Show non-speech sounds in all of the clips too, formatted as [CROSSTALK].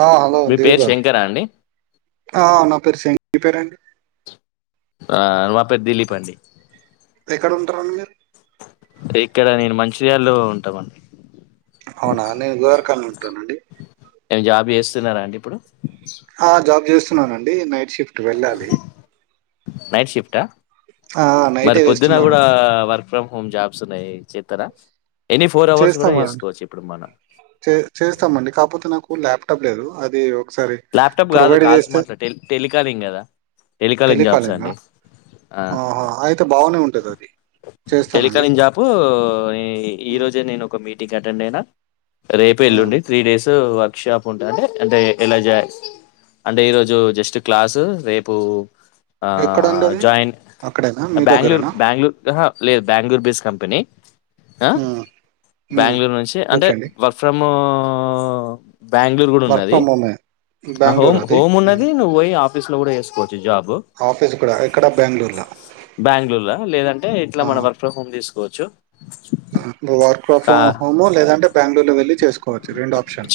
ఆ హలో మీ దిలీప్ పేరు గా శంకరా అండి ఆ నా పేరు మీ పేరండి ఆ మా పేరు దిలీప్ అండి ఎక్కడ ఉంటారండి మీరు ఇక్కడ నేను మంచియాల్లో ఉంటామండి అవునా నేను గోరఖన్ని ఉంటానండి నేను జాబ్ చేస్తున్నాండి ఇప్పుడు ఆ జాబ్ చేస్ న్నానండి నైట్ షిఫ్ట్ వెళ్ళాలి నైట్ షిఫ్ట ఆ మరి నైటే పొద్దున్న వేస్తున్నాడు కూడా వర్క్ ఫ్రమ్ హోమ్ జాబ్స్ ఉన్నాయి చేత్తార చేస్తామా చే చేస్తామండి కాకపోతే నాకు ల్యాప్టాప్ లేదు అదే ల్యాప్టాప్ కాదు కాల్స్ మాట్లా టెలికాలింగ్ కదా టెలికాలింగ్ జాబ్స్ టెలికాలింగా అండి ఆహా అయితే బాగానే ఉంటుంది అది చేస్తానండి టెలికాలంగ్ జాప్ ఈ ఉమ్, రోజే నేను మీటి టిట్ అటెండ్ అయినా రేప ఉమ్. ఎల్లుండి త్రీ డేస్ వర్క్ షాప్ ఉంటా అంటే అంటే ఇలా జ అంటే ఈరోజు జస్ట్ క్లాసు రేపు ఆ ఎక్కడండి అది జాయిన్ అక్కడేనా మీ బ్యాంగ్ళూరు దగ్గరేనా బ్యాంగ్ళూర్ లేదు బెంగళూరు బేస్ కంపెనీ ఆ ఉమ్, ఉమ్. బ్యాంగళూరు నుంచి అంటే ఓకే అండి వర్క్ ఫ్రమ్ ఆ బెంగళూరు కూడా వర్క్ ఉన్నది ఫ్రమ్ హోమే బెంగళూరు హోమ్ అది హోమ్ ఉమ్. ఉన్నది నువ్వుయి ఆఫీస్ లో కూడా వేకోచ్చు జా ఆఫీస్ కూడా ఎక్కడ బెంగళూరులో బెంగళూరు లేదంటే ఇట్లా మన వర్క్ ఫ హోమ్ తీ కోఓచ్చు హోము లేదంటే బెంగళూరులో వెళ్ళి చేసుకోవచ్చు రెండు ఆప్షన్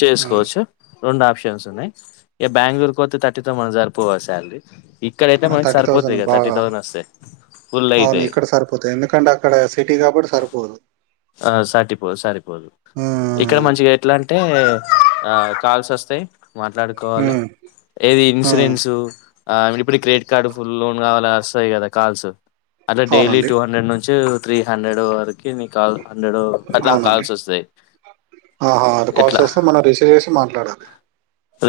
ఏ బెంగళూరుకి పోతే తథర్టీతో మన జరిపోవ శాలరీ ఇక్కడైతే మనకి థర్టీ సరిపోతాయి థౌసండ్ కదా బాగ థర్టీ థౌసండ్ వస్తాయి ఫుల్ అవును అవుతాయి ఇక్కడ సరిపోతాయి ఎందుకంటే అక్కడ సిటీ కాబ సరిపో పోరు ఆ సరిపోదు సరిపోదు ఇక్కడ ఉమ్, మంచిగా ఎట్లా అంటే ఆ కాల్సోస్తాహ్ మాట్లాడుకోవాలి ఉమ్, ఏది ఉమ్. ఇన్సూరెన్సు ఆ ఇప్పుడు క్రెడిట్ కార్డు ఫుల్ లోన్ కావాల వస్తాయి కదా కాల్స్ అదే డైలీ అవునండి టూ హండ్రెడ్ నుంచి త్రీ హండ్రెడ్ వరకు నీ కాల్ హండ్రెడ్ అట్లా అవునండి కాల్స్ వస్తుాయి ఆహా అది కాల్స్ ఎట్లా వస్తే మనం రిసీవ్ చేసి మాట్లాడాలి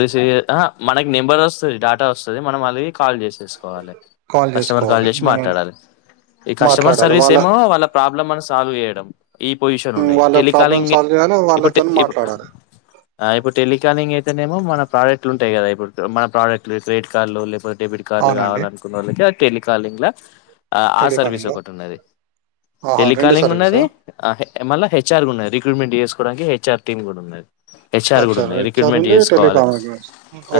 రిసవ్ మనకి నెంబర్ వస్తుంది డేటా వస్తుంది మనం మళ్ళకి కాాల చేస్ తీసుకోవాలి కాల్ కస్టమర్ కాల్ చేసుకోవాలి చేసి మనం మాట్లాడాలి ఈ కస్టమర్ సర్వీస్ ఏమో వాళ్ళ ప్రాబ్లం అని సాల్వ్ చేయడం ఈ పొజిషన్ ఉమ్, ఉన్నాయి వాళ్ళ ప్రాబ్లమ్ టెలికాలింగ్ సాల్వ్ చేయాలి వాళ్ళతో ఇప్పుడుప్పు మాట్లాడాలి అ ఇప్పుడు టెలికానింగ్ అయితేనేమో మన ప్రొడక్ట్లు ఉంటాయి కదా ఇప్పుడు మన ప్రొడక్ట్లు క్రెట్ కార్లు లేపోతే డెబి అవునండి కాడ్లుకావాలనుకున్నళ్ళకి టలికాలింగ్ లా అఆ సర్వీస్ టెలికాలింగ్ ఒకటి ఉన్నది ఆహా రెండు టెలికాలింగ్ సర్వీసా ఉన్నది ఆహా మళ్ళ హెఆర్ కూడా ఉన్నాయి రిక్రూట్మెంట్ చేసుకోవడానికి హెచ్ఆర్ టీమ్ కూడా ఉన్నది హెచ్ఆర్ కూడా అచ్చా ఉన్నాయి రెడ్ చార్ రిక్రూట్మెంట్ ఉంది చేసుకోవాలని టెలికాలింగ్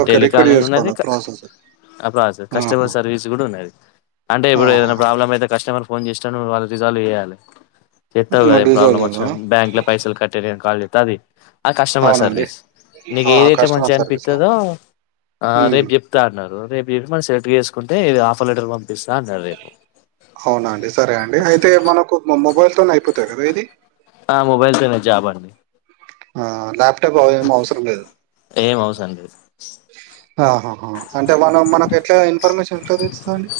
ఓకే రికార్డ్ టెలికాలింగ్ ఉన్నది చేసుకోవాలి ప్రాసెస్ కస్టమర్ ఆహా సర్వీస్ కూడా ఉన్నది అంటే ఇప్పుడు ఏదైనా ఆహా ప్రాబ్లం అయితే కస్టమర్ ఫోన్ చేస్తాను వాళ్ళు రిజాల్వ్ చేయాలి చెస్తావు గ ప్రాబ్లమ్ డీజోలినా వచ్చినా బ్యాంక్ లో పైసలు కట్టే కాాళ గది ఆ కస్టమర్ అవునండి సర్వీస్ నీకు ఆహా ఏదైతే కస్టమర్ మంచిగా సర్వీసా అనిపిస్తదో ఉమ్ రేపు చెప్తా అన్నారు రేపు చెప్పి మనం సెలెక్ట్ చేసుకు కుంటే ఇది ఆఫర్ లెటర్ పం అవునండి సరే అండి అయితే మనకు మొబైల్ మ అయిపోతయి కదా ఇది అడి ఆ లాప్టప్ అవ అవసరం లేదు ఏమవుసరం లేదు ఆహాహ అంటే మనం మనకు ఎట్ల ఇన్ఫర్మేషన్ ఎట్ తెలుస్తుంద అండి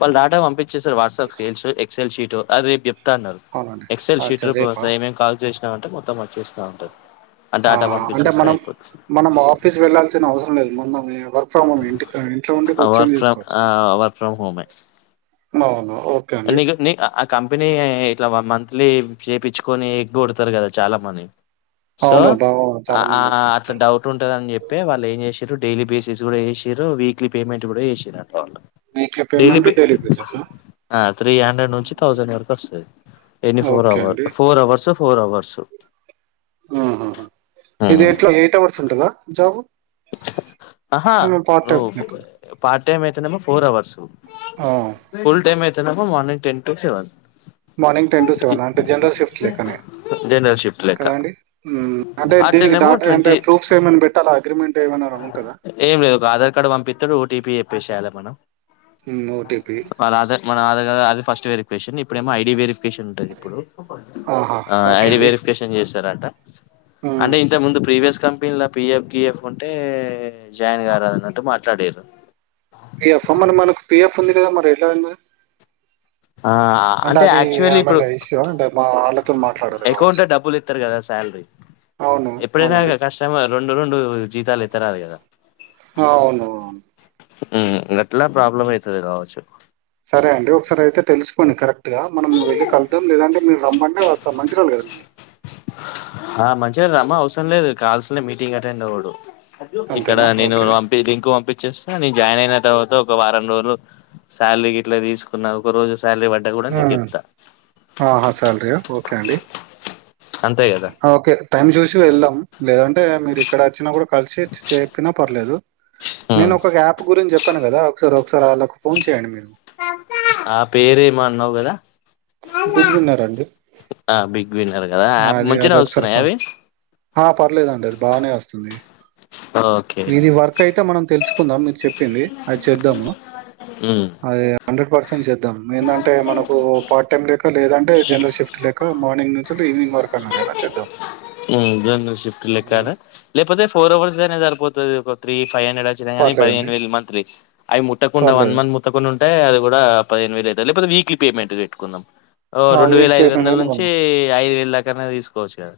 వాళ్ళ డాట పంపించే స వాట్సాప్ల్స్ ఎక్సెల్ షీట్ అదే చెప్ తండు అవునండి ఎక్స ఎల్ అచ్చా షీటర్ రేపా ఏమేం కాల్ చే ఇ ఉంటే మొత్తం వర్క్ చేస్తా ఉంటె ఆహ అంటే మనం మనం ఆఫీస్ వెళ్లాాల్సిన అవసరం లేదు మొన్న అ వర్క్ ఫ్ర వర్క్ ఫ్రం హోమే నవును అనెగ నె అనె కంపెనీ ఇట్ల వన్ మంత్లీ చేయించుకొని ఎ కొొడతారు కదా చాలా మంది సో అవును బాగా అ చాలా మంది అట్ల ఎక్కుతారు డౌట్ ఉంటుందని చెప్పి పె వాళ్ళు ఏం చేసీరు డైలీ బేసిస్ కూడా చేసారు వీక్లీ పేమెంట్ కూడా వేసారు వీక్లి పేమెంటు డైలి చే సా ఆ త్రీ హండ్రెడ్ నుంచి థౌజండ్ వరకు వస్తుంది ఎనీ ఫోర్ ఓకే అవర్ అండి ఫోర్ అవర్స్ చ ఫోర్ అవర్స్ ఊహు ఇది ఎట్లా ఎయిట్ అవర్స్ ఉంటదా జాబ్ హా పార్ట్ ర టైప్ లెక్క పటీ టైమ్ అయితే న ఫోర్ అవర్స్ ఆ ఫుల్ టైమ్ ఎ మనింగ్ టెన్ టటువెన్ మార్నింగ్ టెన్ టు సెవెన్ అంటే జనరల్ షిఫ్ట్ ెక్కనే జనరల్ షిఫ్ట్ లెక్క కదా అండి అంటే దీనికి అట్లనేమో డాటా అంటే ట్వంటీ ప్రూఫ్స్ ఏమైనా పెట్టాలా అగ్రిమెంట్ ఏమైనా ఉంటుందా ఏం లేదు ఆధార్ కార్డు పంపి ఓటీపీ చెప్పేసేయాలి మనం మోటిపి వాళ్ళ ఆధార్ మన అది ఫస్ట్ వెరిఫికవషన్ ఇప్పుడు ఏమ ఐడి వెరిఫ ప్పు ఆహా ఓకే ఐ అండి వెరిఫికేషన్ జరాట అంటే ఇంత ముందు ప్రీవియస్ క పిల్లా పీఎఫ్ గఎఫ కుంటే జాయిన్ గారుదన్నట్టు మాట్లాడారు పిఎఫ్ మరి మకు పిఎఫ్ ఉంది కదా మరి ఎట్లా ఆ అంటే అది యాక్చువల్లీ ఇప్పుడు ఏమైనా ఇష్యూ అంటే మా వాళ్ళతో మాట్లాడాలి అకౌంట్ కావచ్చు లో డబ్బులు ఇస్తారు కదా శాలరీ అవును ఎప్పుడైనా అవునండి కస్టమర్ రెండు రెండు జీతాలు ఎత్తరా కదా అవును అవును ఎట్లా ప్రాబ్లమ్ మ్మ్. అవుతుంది కావచ్చు సరే అండి ఒకసారి అయితే తెలుసుకోండి కరెక్ట్గా మనం వెళ్ళి కళ్తాం లేదంటే మీరు రమ్మంటే వస్తాం మంచి రళ్ాలు కదా మీది ఆ మంచిగా రమ్మా అవసరం లేదు కాల్సనే మీటింగ్ అటెండ్ అవ్వడు ఇక్కడ అంతేనా నేను ఓకే పంపి లింకు పంపించేస్తా నేను జాయిన్ అయిన తర్వాత ఒక వారం రోజులు శాలరీకి ఇట్లా తీసుకున్నా ఒక రోజు శాలరీ పాడా కూడా నీకు మ్మ్. ఇస్తా ఆహా సల్్రియా ఓకే అండి అంతే కదా ఓకే టైమ్ చూసి వెళ్దాం లేదంటే మీరు ఇక్కడ వచ్చినా కూడా కలిసి చెప్పినా పర్లేదు నేను ఉమ్ ఒక యాప్ గురించి చెప్ప చెప్పాను కదా ఒకసారి ఒకసారి వాళ్ళకి ఫోన్ చేయండి మీరు ఆ పేరు ఏమ అన్నావు కదా బిగబన్నారాండి ఆ బిగ్ విన్నర్ కదా యాప్ అది అది మంచినే ఒకసారి వస్తున్నాయి ఫోన్ అవి పర్లేదండి అది బాగానే వస్తుంది ఓకే వీది వరకు అయితే మనం తెలుసు చెప్పుకుందాం మీరు చెప్పింది అది చేద్దాము అమ్ హండ్రెడ్ పర్సెంట్ చేద్దాం ఏందంటే మనకు పార్ట్ టైమ్ లేక లేదంటే జనరల్ షిఫ్ట్ లేక మార్నింగ్ నుంచుంటే ఈవినింగ్ వర్కున్నారు ద చేద్దాం షిఫ్ట్ లెక్కడ హ్మ్. లేకపోతే ఫోర్ అవర్స్ అనే సరిపోతది త్రీ ఫైవ్ హండ్రెడ్ వచ్చినాయి కానీ పర్లేదండి. పదిహేను వే మంత్లీ అవి ముట్టకుండా వన్ పర్లేదు. మంత్ ముట్టకుండా ఉంటే అది కూడా పదిహేనేవేలువుంది లేకపోత వీక్ లి పేమెంట్ పెట్టుకుందాం ఓ ఆ! రెండు వేల విత్ ఐదు పేమెంట్ వందల అయిన నుంచి ఐదు వేలు లెక్కన తిస్కో వచ్చు కదా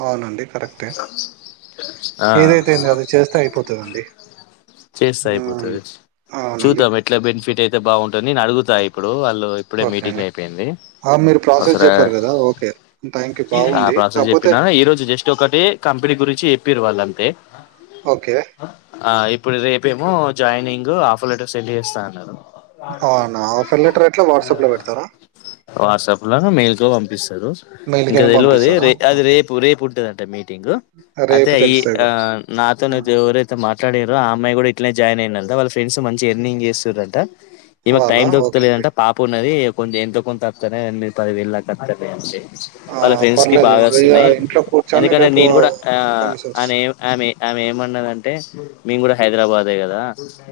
అవునండి కరెక్టే ఆ! ఏదైతేంది అది చేస్తే అయిపోత దండి చేస్తే అయిపోతది. అవునండి బాగుంటది నేను అడుగుతా ఇప్పుడు వాళ్ళు ఇప్పుడే ఓకే మీటింగ్ అండి. అయిపోయింది ఆ! మీరు ప్రాసెస్ ఒకసర జెప్పారు గదా! ఓకే. థాంక్యూ ఆ బాగుంది. ప్రాసెస్ చెప్పిస్తా కాపోతే చెప్పినాం ఈ రోజు జస్ట్ ఒకటి కంపెనీ గురించి చెప్పిరు వాళ్ళ తే ఓకే. ఆ ఇప్పుడు రేపేమో జాయినింగ్ ఆఫర్ లెటర్ సెండ్ చేస్తా అన్నారు అవునా? ఆఫర్ లెటర్ ఎట్లా వాట్సాప్‌లో పెడతారా? వాట్సాప్ లో మెయిల్ కు పంపిస్తారు ఇంకా మెయిల్‌కైనా తెలివాది పంపిస్తారా? రే అది ఓకే. రేపు రేపు ఉంటదింట మీటింగ్ అయితే రేపు తెలుస్తది అ ఆ గావచ్చు. నాతో ఆ! ఎవరైతే మాట్లాడారో ఆమె అమ్మాయి కూడా ఇట్నే జాయిన్ అయింది అంట వాళ్ళ ఫ్రెండ్స్ మంచి గా ఎర్నింగ్ చేస్తూరట ఈమెకు టైం వాళ్ళా? ఓకే అండి. దొరుకుతులేదంటే పాప ఉన్నది కొంచెం ఎంతో కొంత తక్తారా మీరు పదివేలు లాతార అంతే ఆ పర్లేదు ఇగ వున్నాయి ఇంట్లో కూర్చొని ఎందుకంటే రేపు నీది కూడా ఆ కమిషన్స్ అనే ఆ ఆమె ఏమన్నాదంటే మేము కూడా హైదరాబాద్ ఏ కదా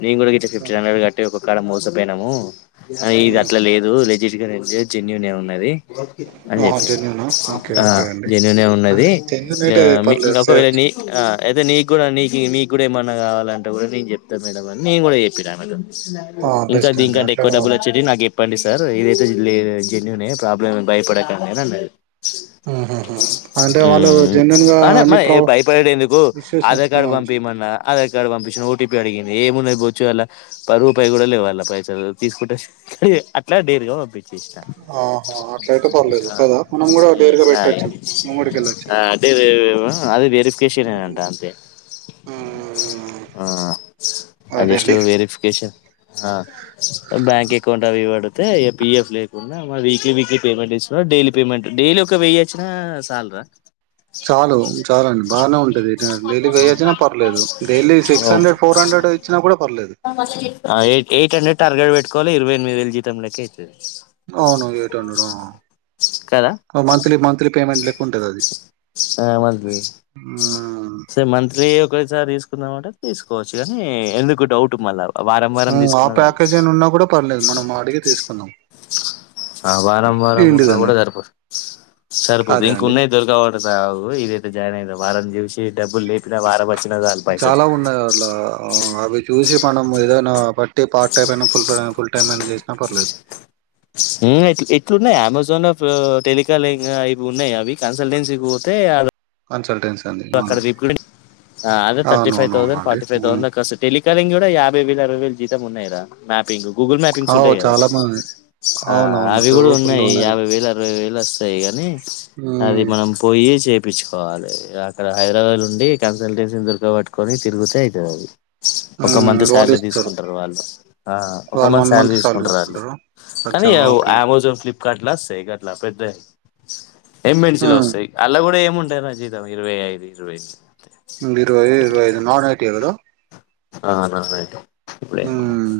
నేను కూడా ఇట్లా ఫిఫ్టీన్ హ్మ్. హండ్రెడ్ కట్టి కూడా మోస పోయినము ఇది హ్మ్. అట్లా లేదు వెజి ఇగ జెన్యుూన్ ఏ ఉన్నది అని ఆహా! చెప్పిండి జెన్యూనా? ఓకే. ఆ ఓకే అండి. న ఉన్నది అదే జెన్యూన్ అయితే పర్లేదు ఒకవేళ చేయొచ్చు. నీ అయితే నీ కూడా నీ మీ కూడా ఏమన్నా కాల అలా కూడా నేను చెప్తాను మేడం అని నేను కూడా చెప్పినాను ఆ! అ ఇంకా బెస్ట్ అండి దీనికంటే ఎక్కువ అట్లనే డబ్బులు పంపి వచ్చేవి నాకు చెప్పండి సార్ ఏదైతే జ జెన్యూన్ ఏ ప్రాబ్లమ్ భయపడకండి అన్నది ఆ అ అన్ని మరి ప్రొ భయపడేట ఎందుకు ఇష్యూస్ ఆధార్ కార్డు ఆ! పంపిమన్న ఆధార్ పంపించిన ఓటీపీ అడిగింది ఏమున్నా బొచ్చు అంధుల పది రూపాయి కూడా లేవు అ పైసలు తీసుకుంటే అట్లా డేర్గా పంపించు ఆహా అట్ల అయితే పర్లేదు ఆ కదా మనం కూడా దేరుగా ఉమ్ పెట్ట ఆ ఆది వెరిఫికేషన్ కే నే అంట హ్మ్. హ్మ్. జస్ట్ అదండి. వెరిఫికేషన్ బ్యాంకు అకౌంట్ అవి ఇవి అడిగితే ఏ పీఎఫ్ లేకుండా వీక్లీ వీక్లీ పేమెంట్ ఇస్తున డైలీ పేమెంట్ డైలీ వెయచ్చిన సల్రా చాలు చాల అండి బాగానే ఉంటది డైలీ వేయొచ్చినా పర్లేదు daily six okay hundred four hundred ఇచ్చినా కూడా పర్లేదు ఎయిట్ ఎయిట్ హండెడ్ టార్గెట్కోవి ఇరవ ఎనిమిదిళ్ జతంలోక అయింది అవును ఎయిట్ హండ్రెడు కదా మంత్లీ మంత్లీ పేమెంట్ లెక్కుంటది అది ఆ రే ఒకసారి తీసుకుందామాంటే తీసుకోవచ్చు కానీ ఎందుకు డౌట్ మళ్ళా వారం వారం హ్మ్. ఆ తీసుకున్న చాలు ప్యాకేజ్ అని ఉన్నా కూడా పర్లేదు. మనం అడిగి తీసుకుందాం. ఆ వారం వారం ఉన్నా ఏంటిదని కూడా సరిపో సరిపోద్ది అదే ఇంక అండి. ఉన్నాయి దొరకవంట జాబు జాయిన్ ఐదాం వారం చూసి డబ్బులు లేపినా వారం వచ్చినా చాలు పైసలు చాలా ఉన్నాయి అట్లా అవి చూసి మనం ఏదైనా కాబట్టి పార్ట్ టైమ్ అయినా ఫుల్ టైం ఫుల్ టైమ్ ఐనా చేసినా పర్లేదు ఎట్లున్నాయి అమెజాన్లా టెలికాలింగ్ అవి ఉన్నాయ అవి కన్సల్టెన్సీకీ పోతే కన్సల్టెన్సీ అని. అవును. అక్కడ రికులింగ్ అదే థర్టీ ఫైవ్ థౌసండ్ అవునవునవునండి ఫార్టీ ఫైవ్ హ్మ్. థౌసండ్ దాకావస్తాయ్ టేలి కాలింగ్ కూడా యాభై వేల అరవై వేల జీతం ఉన్నాయి రా మ్యా పింగ్ గూగుల్ మ్యాపింగ్స్ అవు ఉంటాయి కదా చాలా మంది అవునవును అవి తో కూడా ఫుల్ ఉన్నాయి ఉన్నది యాభై వేల అరవై వేల సైగానీ అది ఉమ్ మనం పోయి చెపి చుకోవాలి అ క్కడ హైదరాబాద్ లో ఉండి కన్సల్టెన్సీ దొరకబట్టుకొని తిరుగితే అయితాదది ఒక ఉమ్ మంత్ వాళ్ళు శాలరీ ఇస్తారు తీసుకుంటారు వాళ్ళు ఒక వాళ్ళు మంత్ వన్ శాలరీ సాలరీ తీసుకుంటారు వాళ్ళు తీసుకుంటారా కానీ అచ్చా ఓకే అమెజాన్ ఫ్లిప్ కార్ట్ లా సేగట్లా పెద్దయి ఏం మెడిసిలోస్తాయ్ ఉమ్ అలా కూడా ఏం ఒంటరి నా జీవితం ఇరవై ఐదు ఇరవై ఇరవై తేలిక ఇరవైఐదు నన్ ఐటియే కదా ఆ నాన్ఐటీ హ్మ్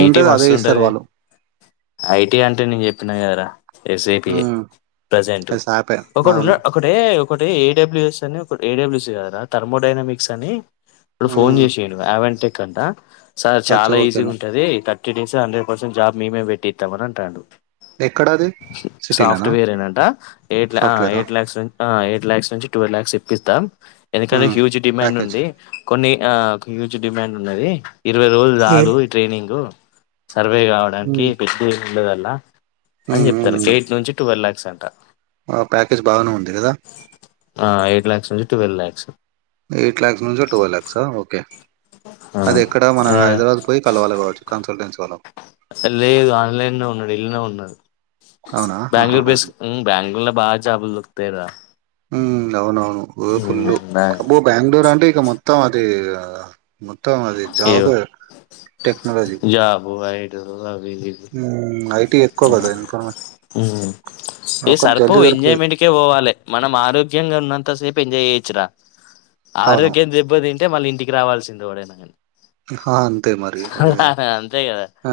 ఐటి మస్తు ఉంటది వాళ్ళు ఐటీ అంటే నేను చెప్ తున్నా కదరా యస్ఏపిఏ ఉమ్ ప్రజెంట్ అది సాపే ఒకడు ఉన్న అవును ఒకడే ఒకటి ఏడబ్ల్యూఎస్ అని ఒకటి ఏడబ్ల్యూఎస్ కాదురా థర్మోడైనమిక్స్ అని అప్పుడు ఫోన్ ఉమ్ చేసిండు యవన్ టేక్ కంటా స అచ్చ చాలా ఈజీగా ఓకేనా ఉంటది త కిటింగ్స్ హండ్రెడ్ పర్సెంట్ జాబ్ మేమే పెట్టితాంఅని అంటాడు ఎక్కడ అది సిటీలోనా సాఫ్ట్వేర్ ఏనంట ఎయిట్ ఆ సాఫ్ట్వేరా ఎయిట్ ల్యాక్స్ ను ఎయి లాక్స్ నుంచి టువల్ లాక్స్ ఇప్పిస్తా ఎందుకంటే ఉమ్ హ్యూజ్ డిమాండ్ ప్యాకేజ్ ఉంది కొన్ని ఆ ఒక హ్యూజ్ డిమాండ్ ఉన్నది ఇరవై రోజు ఉమ్ చాలు ఈ ట్రైనింగ్ సర్వే కావడానికి ఉమ్ పెద్ది ఉండండ్ల అని ఉమ్ చెప్తారు ఉమ్ ఎయిట్ నుంచి ట్వెల్వ్ ల్యాక్స్ సెంట ఆ ప్యాకేజ్ బాగానే ఉంది కదా ఆ ఎయిట్ లాక్స్ నుంచి ట్వెల్వ్ ల్యాక్స్ ఎయిట్ లాక్స్ నుంచి టువల్ ల్యాక్స్ ఆ ఓకే అది ఎక్కడ మన హైదరాబాద్ పోయి కలవాలి కావచ్చు కన్సల్టెన్సీ వాళ్ళ లేదు ఆన్లైన్ లో ఉన్నాడు ఇంట్లోనే ఉన్నాడు అవునా బెంగళూరు ఆహాహా బేస్ బ్యాంగళూరు బా జాబులు దొరుకుతాయి రా ఉమ్ అవునవును ఉమ్, ఫుల్లు నా- అబ్బో బెంగళూరు అంటే ఇక మొత్తం అది ఆ మొత్తం అది జాబు టెక్న జాబోయే [INAUDIBLE] ఉమ్ అయి ఇవి ఒకటి జల్దీ సరిపోవు దొరుకుతది ఎంజాయ్మెంట్ కే పోవాలి మనం ఆరోగ్యంగా ఉన్నంత ఇంతసేపు ఎంజాయ్ చేయొచ్చు రా అవును ఆరోగ్యం దెబ్బందింటి అంటే మళ్ళ ఇంటికి రావాల్సింది ఎవడైనా కానీ హా అంతే మరి ఇ అంతే కదా ఆ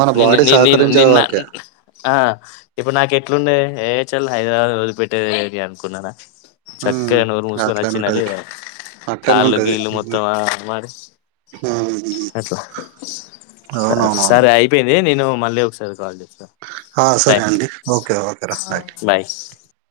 మన బాడీ సహకరించే వరకే ఉమ్ ఇప్పుడు నాకు ఎట్లుండ ఏ చల్ హైదరాబాద్ రోజుపెట్టే అనుకున్నానా ఉమ్ చక్కగా నోరు మూసుకొని అట్లనే వచ్చిన్ల ఉంటది లేదా అట్లనే కాళ్ళు ఉంటది గీళ్ళు హ్మ్. మొత్తం మరి హ్మ్. అట్లా అవునవునవును సరే అయిపోయింది నేను మళ్ళీ ఒకసారి కాల్ చేస్తా ఆ సరే టైం అండి ఓకే ఓకేరా రైట్ బాయ్